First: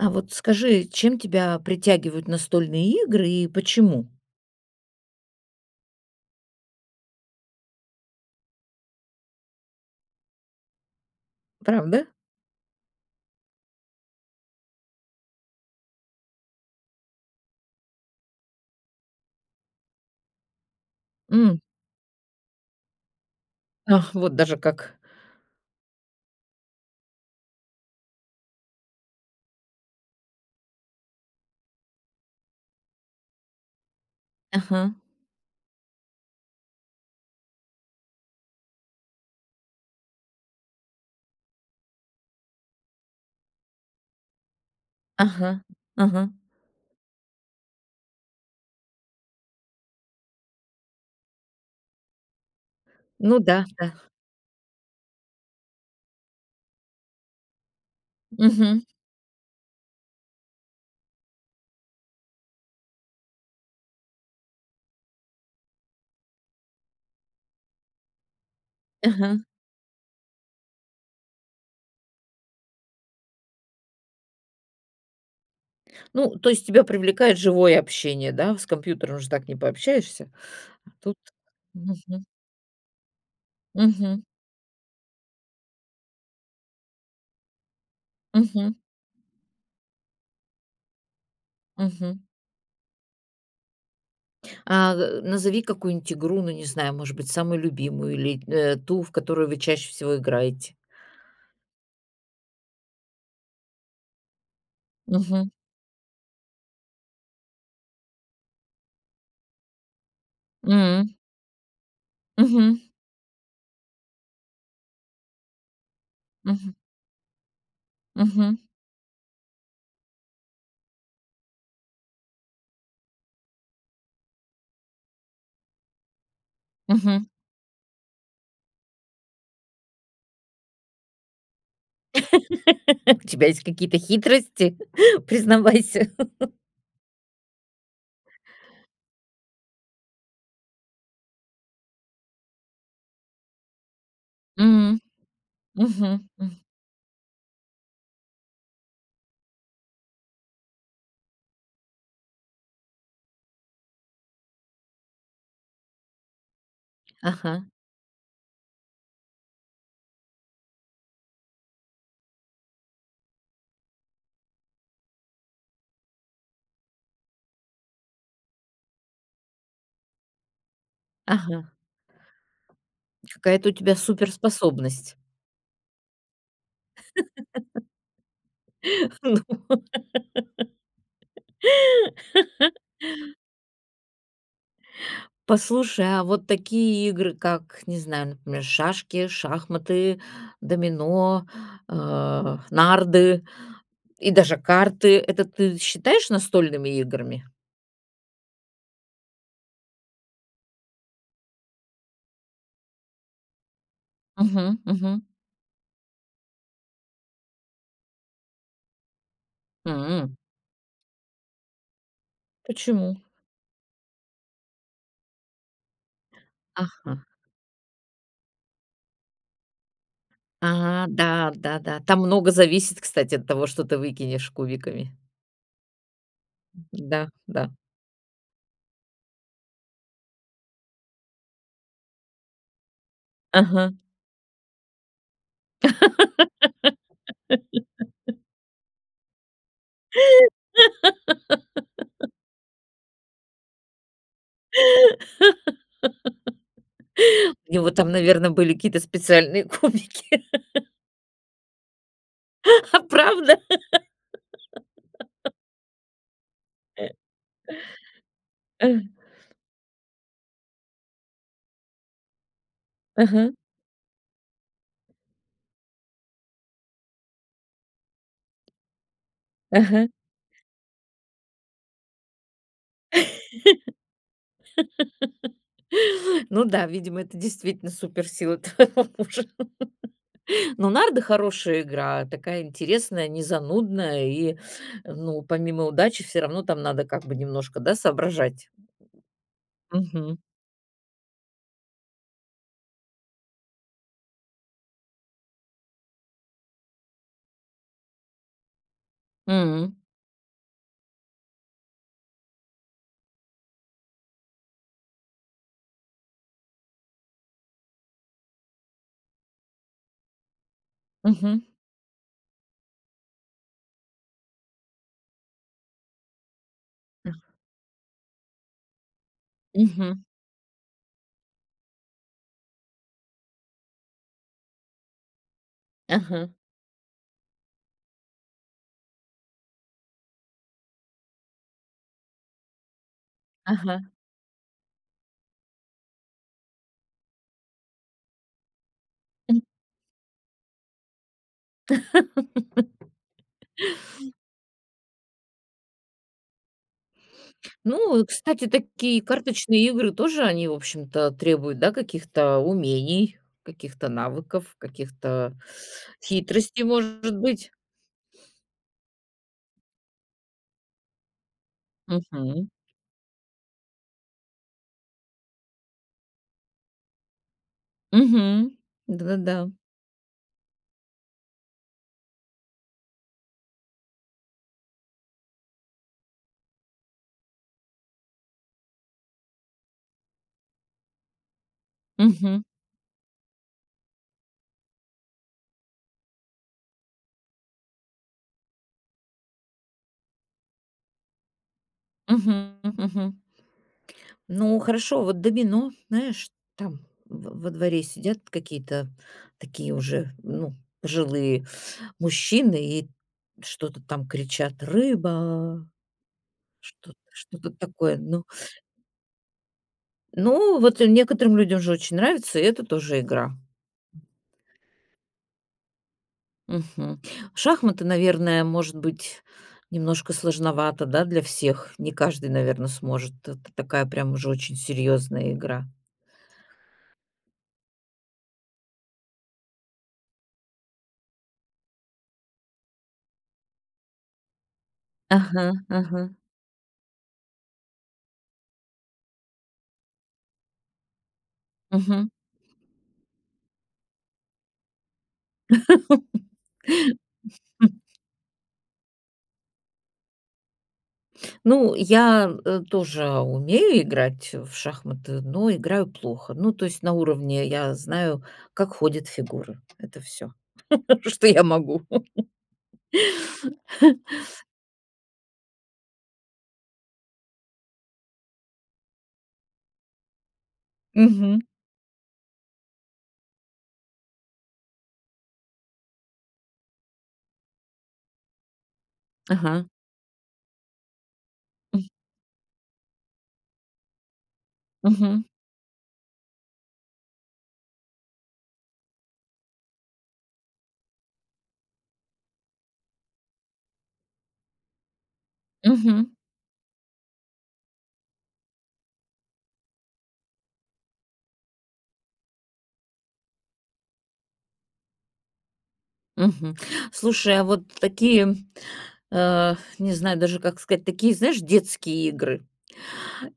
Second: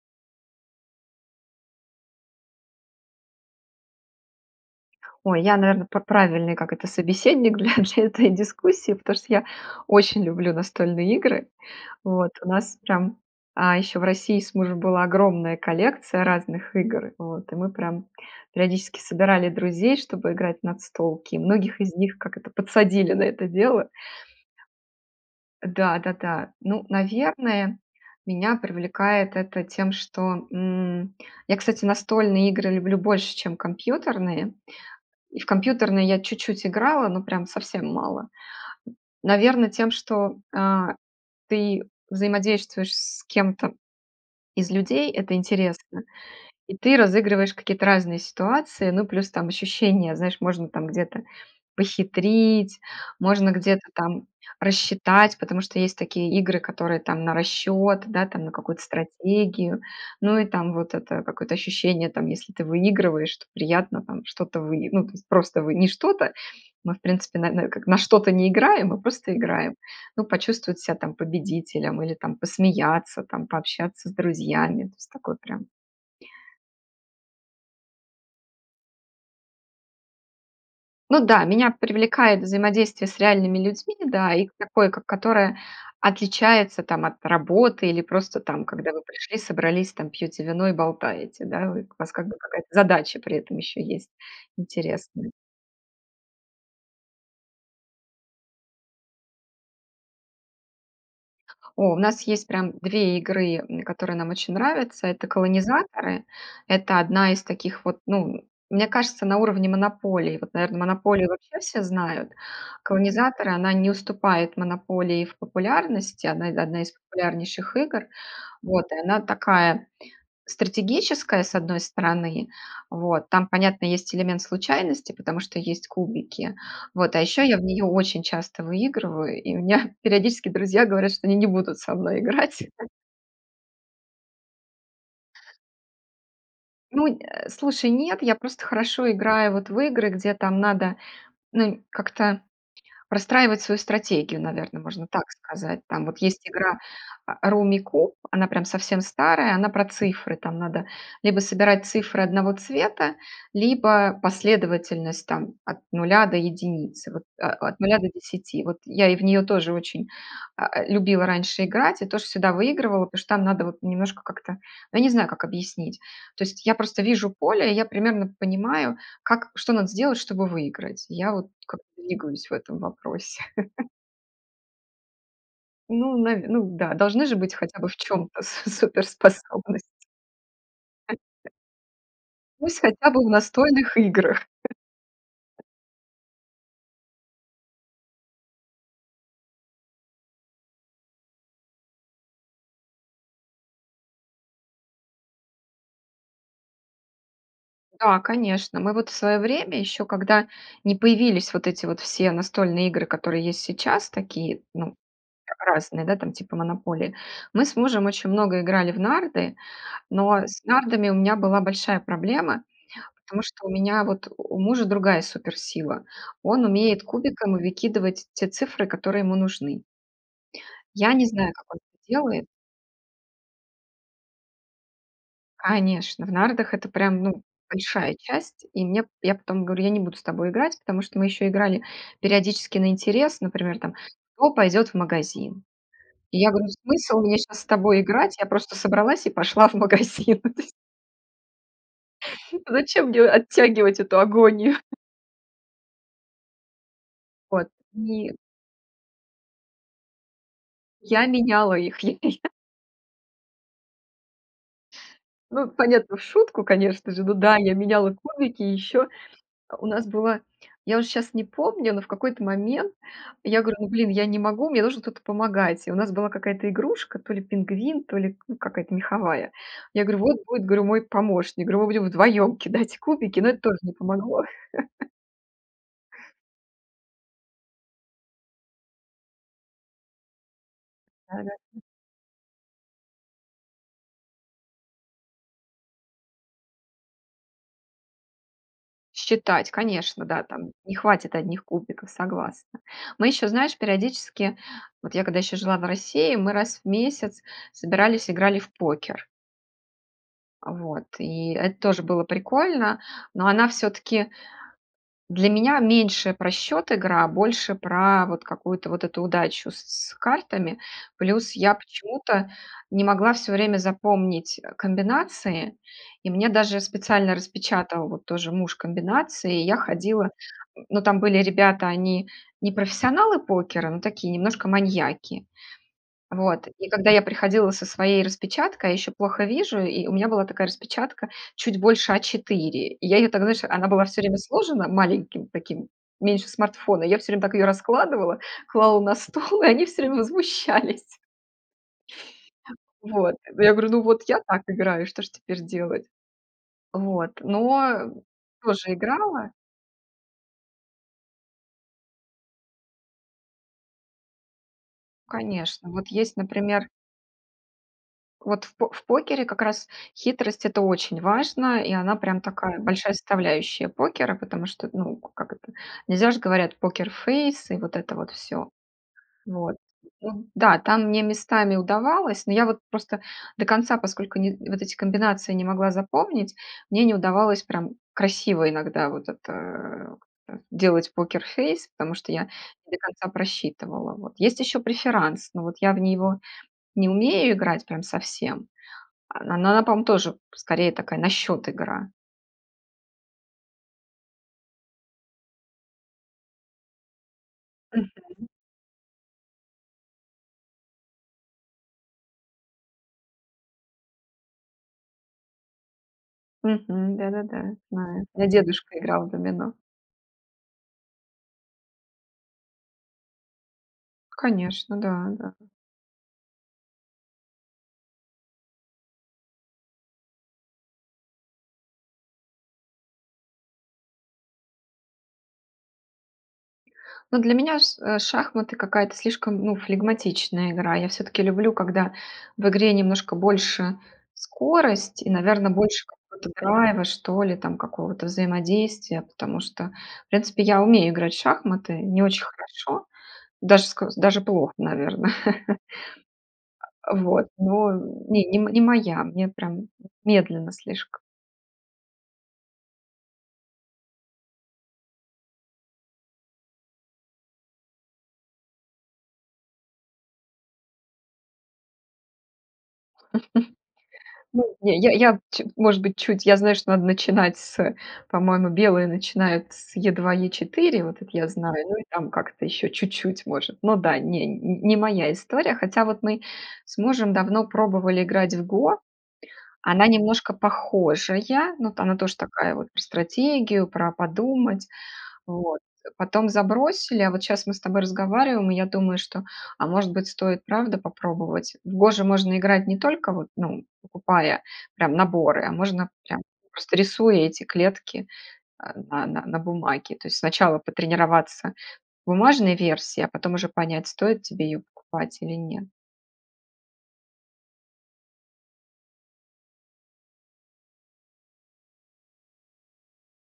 А вот скажи, чем тебя притягивают настольные игры и почему? Ой, я, наверно, п правильный, как это, собеседник для для этой дискуссии, потому что я очень люблю настольные игры. Правда? Вот у нас прям А, ещё в России с мужем была огромная коллекция разных игр, вот, и мы прям периодически собирали друзей, чтобы играть в настолки, и М. многих из них, как это, подсадили на это дело. Ах, вот даже как. Да, да, да. Ну, наверное, меня привлекает это тем, что, м, я, кстати, настольные игры люблю больше, чем компьютерные, Ага. и в компьютерные я чуть-чуть играла, ну, прям совсем мало. Наверно, тем, что, а, ты взаимодействуешь с кем-то из людей, это Ага, интересно, ага. и ты разыгрываешь какие-то разные ситуации. Ну, плюс там ощущение, знаешь, можно там где-то похитрить, Ну можно да, где-то да. там рассчитать. Потому что, есть такие игры, которые там на расчет, да, там, на Мгм. какую-то стратегию, ну и там вот это какое-то ощущение там, если ты выигрываешь, то приятно там что-то выи Ну, то есть просто выи не что-то, мы, в принципе, на на как на что-то не играем, мы просто Ага. играем. Ну, почувствовать себя там победителем или там посмеяться там, пообщаться с друзьями, то есть такое прям. Ну, то есть тебя привлекает живое общение, да? С компьютером же так не пообщаешься, а тут Ну да, меня мгм. привлекает взаимодействие с реальными людьми, Мгм. да, и к такое, к которое отличается там от работы или просто там, Мгм. когда вы пришли, собрались там, пьете вино и болтаете, да. Вык у вас Мгм. как бы какая-то задача при этом еще есть А, э, интересны назови какую-нибудь игру, ну, не знаю, может быть, самую любимую или, э, ту, в которую вы чаще всего играете. О, у нас есть прям 2 игры, м, которые нам очень нравятся- это Мгм. "Колонизаторы". Это одна из таких вот, ну, мне кажется, на уровне "Монополии". Вот, наверно, М. "Монополию" вообще все знают. Мгм. "Колонизаторы"- она не уступает "Монополии" в популярности, она Мгм. одна из популярнейших игр. Мгм. Вот и она такая стратегическая, с одной стороны, вот. Там, понятно, есть элемент случайности, потому что есть кубики. Вот, а Мгм. еще я в неё очень часто выигрываю, и меня периодически друзья говорят, что они не будут со мной играть. У тебя есть какие-то хитрости? Признавайся! Ну, э, слушай, нет, я просто хорошо играю вот в игры, где там надо, ну, нь как-то простраивать свою стратегию, наверно, М. можно так сказать. Там вот Мгм, есть м. игра, а, "Руммикуб" она прям совсем старая, она про цифры, там надо либо собирать цифры одного цвета, либо последовательность там от 0 до 1 вот Ага. от, э, 0 до 10. Вот я и в неё тоже очень, а, любила раньше играть и тоже всегда выигрывала, потому что там надо вот немножко как-то, ну я не знаю, как объяснить. То есть я просто вижу поле, и я примерно понимаю, как, что надо сделать, чтобы выиграть. Я вот Ага. как двигаюсь в этом вопросе. Какая-то у тебя суперспособность. Ну, наве ну да, должны же быть хотя бы в чём-то су Ну во суперспособности. Пусть хотя бы в настольных играх. Послушай, а вот такие игры, как, не знаю, например, шашки, шахматы, домино, а, нарды и даже карты- это ты считаешь настольными играми? Да, конечно. Мы вот в своё время, ещё когда не появились вот эти вот все настольные игры, которые есть сейчас, такие, Мгм. ну, Мгм. а разные, да, там типа "Монополии", мы с мужем очень много играли в нарды, М. но с нардами у меня была большая проблема, Почему? потому что у меня вот у мужа другая суперсила. Он умеет Ага. кубиком выкидывать те цифры, которые ему нужны. А, Я не да, знаю, как да, он да, там делает. много зависит, кстати, от того, что ты выкинешь кубиками. Конечно, в нардах это прям, М-да, ну, да. большая часть. И мне п и я потом говорю: "Я не буду с тобой играть". Потому что мы еще играли периодически на интерес. Например, там, Ага. кто пойдет в магазин? Я говорю: "Смысл мне щас с тобой играть?" Я просто собралась и пошла в магазин. Зачем мне оттягивать эту агонию? Вот, У него там, и наверно, были какие-то специальные кубики. Я меняла их, А правда? Ну, понятно, в шутку, Э. конечно же. Ну да, я меняла кубики. Э. Еще у нас была я уже щас не помню, но в какой-то момент Ага. я говорю: "Ну, блин, я не могу, мне нужен кто-то помогать". И у нас была какая-то игрушка, то ли пингвин, то ли, ну, какая-то меховая. Я Ага. говорю: "Вот будет, говорю, мой помощник". Говорю "Мы будем вдвоем кидать кубики". Но это тоже не помогло. Ну да, видимо, это действительно суперсила твоего мужа. Ну, нарды Да, да. хорошая игра, такая интересная, не занудная, и, ну, помимо удачи, всё равно там надо, как бы, немножко, да, соображать. Считать, конечно, Мгм. да, там не хватит одних кубиков, согласна. Мы ещё, знаешь, периодически, вот я, когда ещё жила в России, мы раз в месяц собирались, играли в покер. М. А, вот, и эт тоже было прикольно, но она всё-таки для меня меньше про счет игра, а больше про вот какую-то вот эту удачу с картами. Плюс Мгм. я почему-то не могла всё время запомнить, э, комбинации, и мне даже специально распечатал вот тоже муж комбинации, и я Мгм. ходила. Ну, там были ребята, они не профессионалы покера, но такие немножко маньяки. Ага. Вот, и когда я приходила со своей распечаткой, а еще плохо вижу, и у меня была такая распечатка чуть больше А4. И я ее, так, знаешь, она была Ага. всё время сложена маленьким таким, меньше смартфона, я всё время так её раскладывала, клала на стол, и они все время возмущались. Вот, ну, я говорю: "Ну, вот я так играю, что ж теперь делать?" Вот, но, э, Ну, кстати, тоже такие играла. карточные игры тоже они, в общем-то, требуют, да, каких-то умений, каких-то навыков, каких-то Конечно, вот есть, хитростей, например может быть. Вот, в по покере как раз хитрость это очень важно, и она прям Мгм. такая большая составляющая покера, потому что, т ну, как это, нельзя же, говорят, покерфейс и вот это вот всё, Мгм. Да, да, да. вот. Да, там мне местами удавалось, но я вот просто до конца, поскольку ни вот эти комбинации не могла запомнить, мне не удавалось прям красиво иногда вот это как-то делать покерфейс, потому что я Мгм. не до конца просчитывала, вот. Есть ещё преферанс, но вот я в него не умею играть прям совсем, а, но она, на пом тоже скорее такая на счёт игра. Мгм. Мгм. Мгм. Ну, хорошо, вот домино, знаешь, там в во дворе сидят Мгм. какие-то такие уже, ну, пожилые мужчины и что-то там кричат: "Рыба!" Что Мгм. т Да, да, да, что-то я такое, знаю. У ну. меня дедушка играл в домино. Ну, вот некоторым людям же очень нравится, и это тоже игра. Конечно, да, да. Мгм, шахматы, наверное, может быть, немножко сложновато, да, для всех. Не каждый, наверно, сможет. Это такая прям уже очень серьезная игра. Ну для меня ш э, шахматы- какая-то слишком, ну, флегматичная игра. Я всё-таки люблю, когда в игре немножко больше скорость. И, наверно, Ага, больше ага. какого-то драйва, что ли, там какого-то взаимодействия. Потому что, в принципе, я умею играть в шахматы не Мгм. очень хорошо, даже ск даже плохо, наверно. Э, вот, но не не моя, мне прям вот медленно слишком. Ну, я, э, тоже умею играть в шахматы, но играю плохо. Ну, то есть на уровне: я знаю, как ходят фигуры. Это всё, что я могу. Ну, не, я я ч может быть, чуть, я знаю, что надо начинать с, по-моему, белые начинают с E2-E4, вот это я Мгм. знаю. Ну, и там как-то еще чуть-чуть, может. Ну да, не не моя история, хотя вот мы с мужем давно пробовали играть в "Го". Ага. Она немножко похожая, но то она тоже такая вот про стратегию, про подумать. Мгм. Вот, потом забросили, а вот щас мы с тобой разговариваем, и я думаю, что, а, может быть, стоит правда попробовать? В "Го" же можно играть не только, вот, ну, покупая прям наборы, а можно Мгм. прям просто рисуя эти клетки, а, на на на бумаге. То есть сначала потренироваться в бумажной версии, а потом уже понять, стоит тебе ее покупать или нет. Мгм, слушай, а вот такие, э, не знаю даже, как сказать, такие, знаешь, детские игры.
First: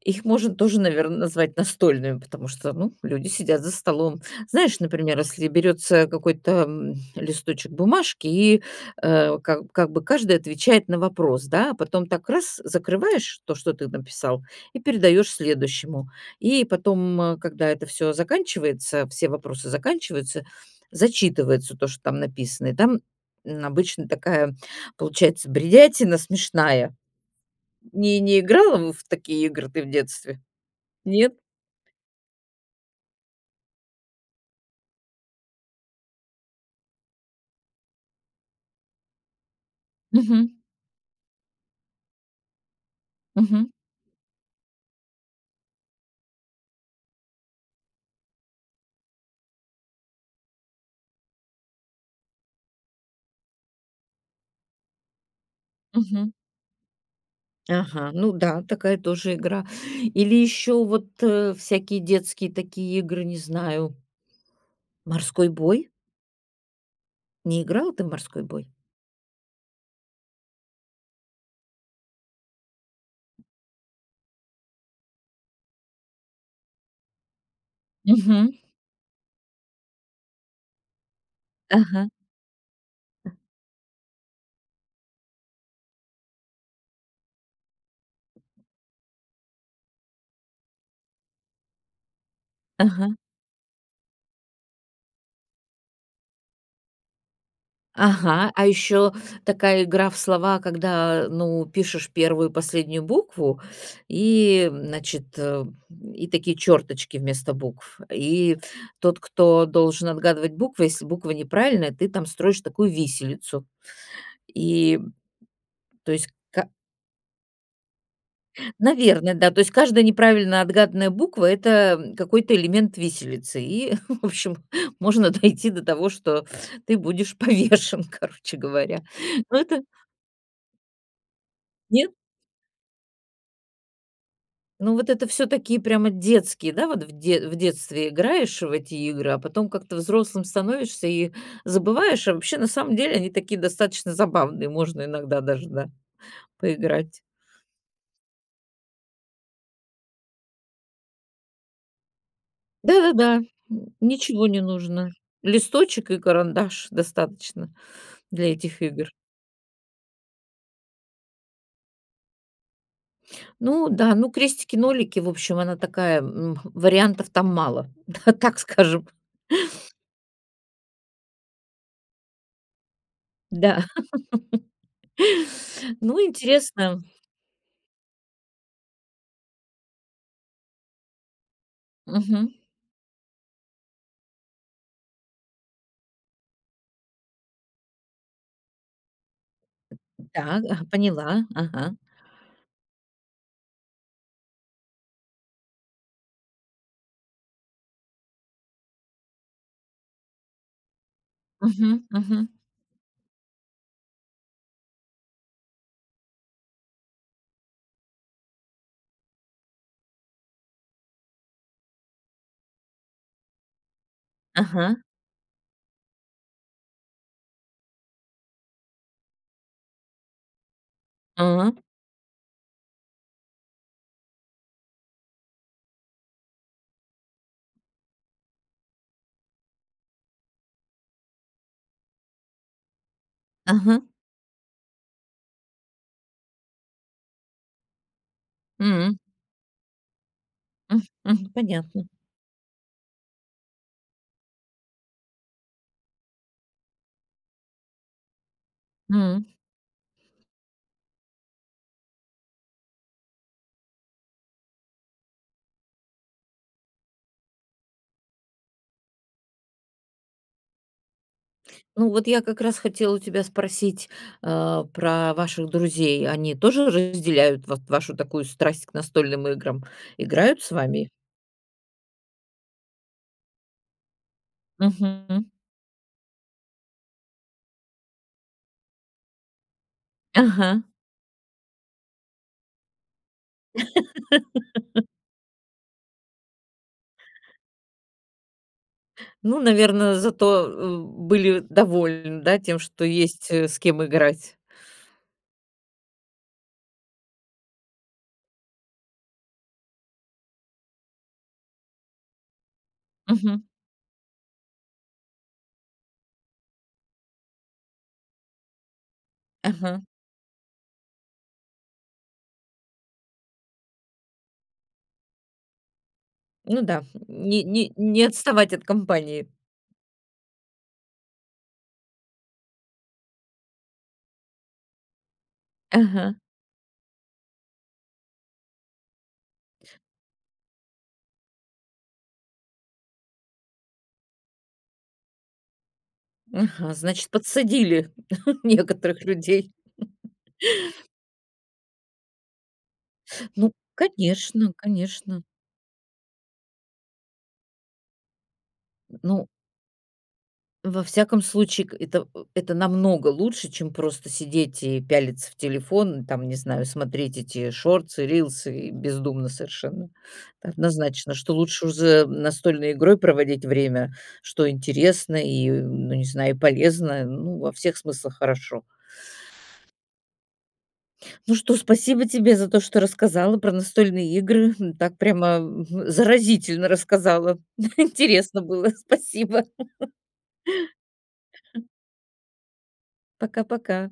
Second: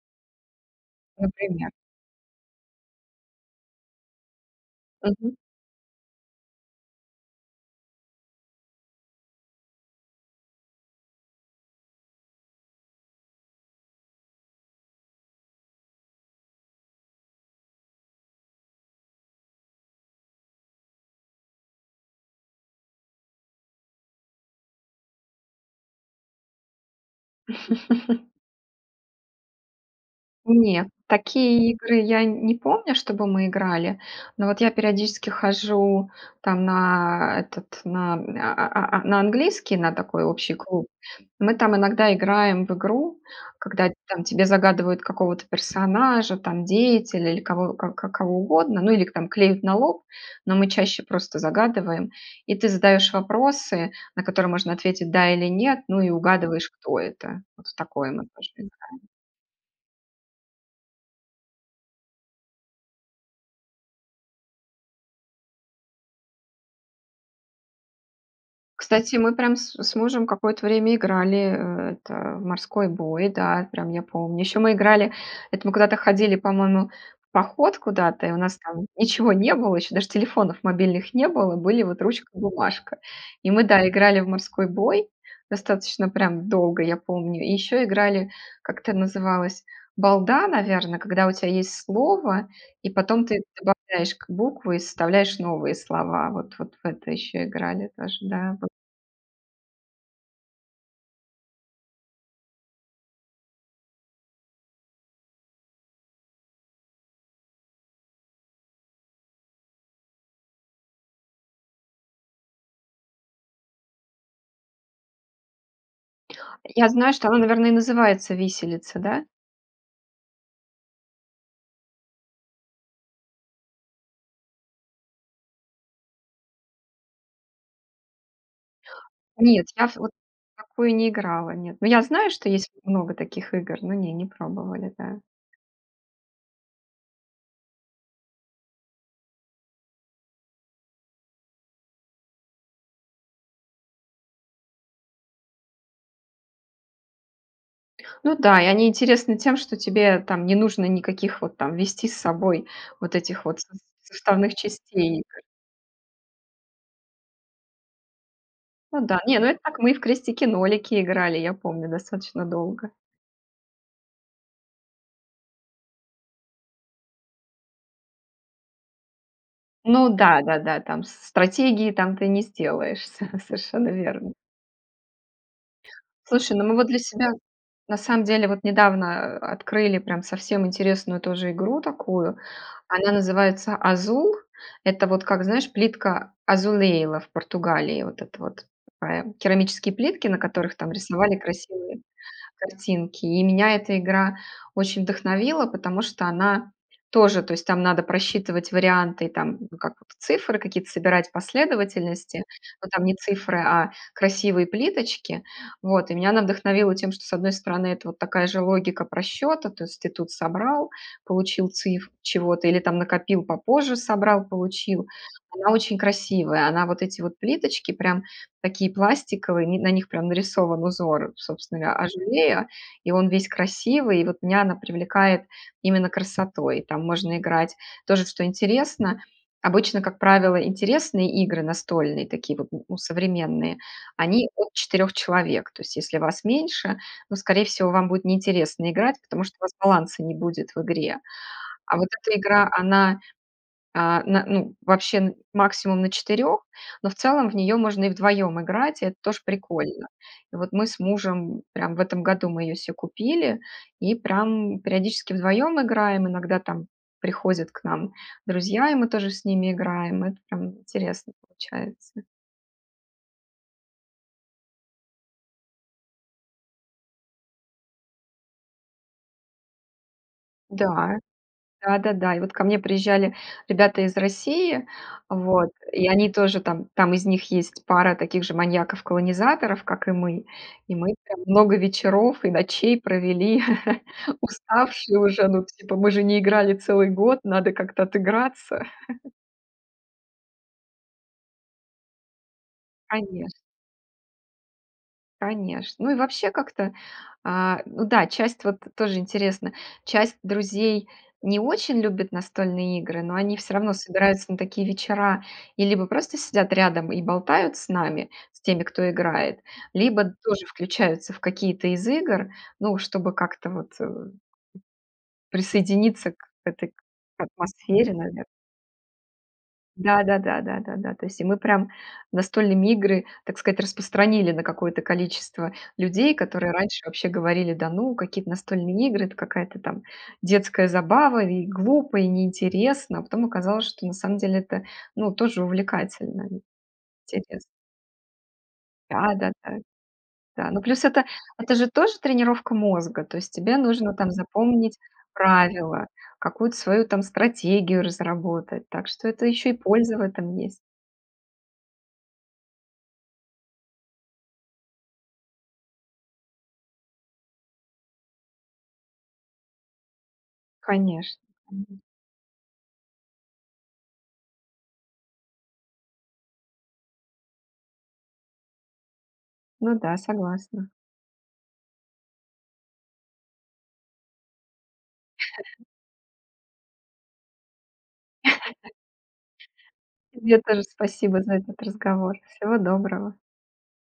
Их можно тоже, наверно, назвать Например? настольными. Потому что, ну, люди сидят за столом. Знаешь, например, Мгм. если берется какой-то, м, листочек бумажки и, э, как как бы каждый отвечает на вопрос, да. А потом так- раз, закрываешь то, что ты написал и передаешь следующему. И потом, когда это всё заканчивается, все вопросы заканчиваются, зачитывается то, что там написано. И там, м, обычно такая получается бредятина смешная. Не не играла в такие игры ты в детстве? Не, Нет? такие игры я не помню, чтобы мы играли. Но вот я периодически хожу там на этот на а а а на английский, на такой Мгм. общий клуб. Мы там иногда играем в игру, Мгм. когда там тебе загадывают какого-то персонажа, там деятеля или кого к кого угодно. Ну или к там клеят на лоб, но мы чаще просто загадываем. И ты задаешь вопросы, на которые можно ответить "да" или "нет", ну и Мгм. угадываешь, кто это. Вот в такое Ага, мы ну тоже да, такая играем. тоже игра. Или еще вот, э, всякие детские такие игры, не знаю. Морской бой? Не играла ты в "морской бой"? Кстати, мы, прям, с с мужем какое-то время играли, э, это, в "морской бой", да, прям я помню. Еще мы играли, это мы куда-то ходили, по-моему, в поход куда-то, и у Мгм. нас, там, ничего не было, еще даже телефонов мобильных не было, были, вот, Ага. ручка и бумажка. И мы, да, играли в "морской бой", достаточно, прям, долго, я помню. И еще играли, как это называлось, "балда", наверно, когда у тя есть слово, и Ага. потом ты добавляешь к буквы и составляешь новые слова. Вот, вот, в это еще играли тоже, Ага. да, А бы еще, такая игра в слова, когда, ну, пишешь 1 и последнюю букву. И, м, значит, э, м, и такие черточки вместо букв. И тот, кто должен отгадывать буквы, если буква неправильная, ты там строишь такую "виселицу" и, то есть ка Я знаю, что она, наверно, и называется "виселица", да? наверно, да, то есть, каждая неправильно отгаданная буква- это, м, какой-то элемент "виселицы" и, в общем, можно дойти до того, что ты будешь повешен, короче говоря. Ну Нет, это я ф вот, в такую не играла, нет. Ну я Нет? знаю, что есть вот много таких игр, но не, не пробовали, Ну, вот да. это, всё-таки, прямо детские, да, вот в дет в детстве играешь в эти игры, а потом как-то взрослым становишься и забываешь. А вообще, на самом деле, они такие, достаточно, забавные, можно иногда, даже да, поиграть. Ну да, и они интересны тем, что тебе, там, не нужно никаких, вот, там, везти с собой Да, да, вот да. этих вот, сос М, ничего составных не нужно, частей. листочек и карандаш, достаточно, для этих Ну игр. да. Не, ну это так мы и в "крестики-нолики" играли, я помню, достаточно, долго. Ну да, ну, крестики-нолики, в общем, она такая, м, вариантов там мало, да, так скажем. Ну да, да, да, там стратегии, там ты не сделаешься, Да, совершенно верно. ну, Слушай, ну мы вот для интересно. себя, на самом деле, вот недавно открыли прям совсем интересную тоже игру такую. Мгм. Она называется "Азул". Это вот как, знаешь, плитка Azulejo, в Португалии. Вот это вот такая керамические плитки, на Так. которых А, там рисовали поняла. Ага. красивые картинки. И меня эта игра очень вдохновила, потому что она тоже, то есть там надо просчитывать варианты, там как цифры какие-то собирать, Мгм. последовательности, Мгм. но там не цифры, а красивые плиточки. Вот, и меня она вдохновила тем, что, с одной стороны, это вот такая же логика просчета, то есть ты тут собрал, получил цифру чего-то, или там накопил попозже, собрал, Ага. получил. Она очень красивая, она вот эти вот плиточки прям такие пластиковые, на них прям нарисован узор, собственно А. говоря, Azulejo, и он весь красивый, и вот меня она привлекает именно красотой. Там можно играть. Тоже, что интересно, обычно, как правило, интересные игры настольные, такие вот, ну, современные, Ага. они от 4 человек. То есть если вас меньше, ну, скорее всего, вам будет неинтересно играть, Мгм. потому что у вас баланса не будет в М, игре. мгм, А понятно. вот эта игра- она, а, на ну, вообще максимум на 4, но в целом в нее можно и вдвоем играть, и это тоже М. прикольно. И вот мы с мужем прям в этом году мы ее се купили и прям периодически вдвоем играем. Иногда там приходят к нам друзья, и мы тоже с ними играем. Это прям интересно Ну получается. вот я как раз хотела у тебя спросить, а, про ваших друзей. Они тоже разделяют вот вашу такую страсть к настольным играм? Играют с вами? Да, да-да-да. И вот ко мне приезжали ребята из России, Мгм. М. вот, и они тоже там там из них есть пара таких же маньяков-колонизаторов, как и мы. Ага. И мы там много вечеров и ночей провели уставшие уже. Ну, типа мы же не играли целый год, надо как-то отыграться. Ну, наверно, зато, э, были довольны, да, тем, что есть, Конеч э, с кем играть. Конечно. Ну и вообще как-то, а, ну да, часть вот тоже интересно, часть друзей не очень любит настольные игры, но они Мгм. все равно собираются на такие вечера и либо просто сидят рядом и болтают с нами- с теми, кто играет, Ага. либо тоже включаются в какие-то из игр, ну, чтобы как-то вот, э, присоединиться к Ну этой да, к не не атмосфере, не навер отставать от компании. Да да да да да да. И то есть мы прям настольные игры, так сказать, распространили на какое-то количество людей, Ага. которые раньше вообще говорили: "Да ну, какие-то настольные игры- это какая-то там детская забава. И глупо, и неинтересно". А потом оказалось, что, на самом деле, это, ну, тоже увлекательно. Ага. Значит, Интерес подсадили некоторых Да, да, людей? да. Да. Ну, плюс это это же тоже тренировка мозга, то есть Ну, тебе нужно там конечно, запомнить конечно. правила, какую-то свою там стратегию разработать, так что это Ну еще и польза в этом есть. во всяком случае, к это это намного лучше, чем просто сидеть и пялиться в телефон, там не знаю, смотреть эти шортсы, рилсы, и бездумно совершенно. Это однозначно, Конечно. что лучше уж Мгм. за настольной игрой проводить время, что интересно и, ну, не знаю, и полезно, ну, во всех смыслах хорошо. Ну да, согласна. Ну что, спасибо тебе за то, что рассказала про настольные игры. Так прямо заразительно рассказала. Интересно было. Спасибо. Тебе тоже спасибо за этот разговор, всего доброго. Пока-пока.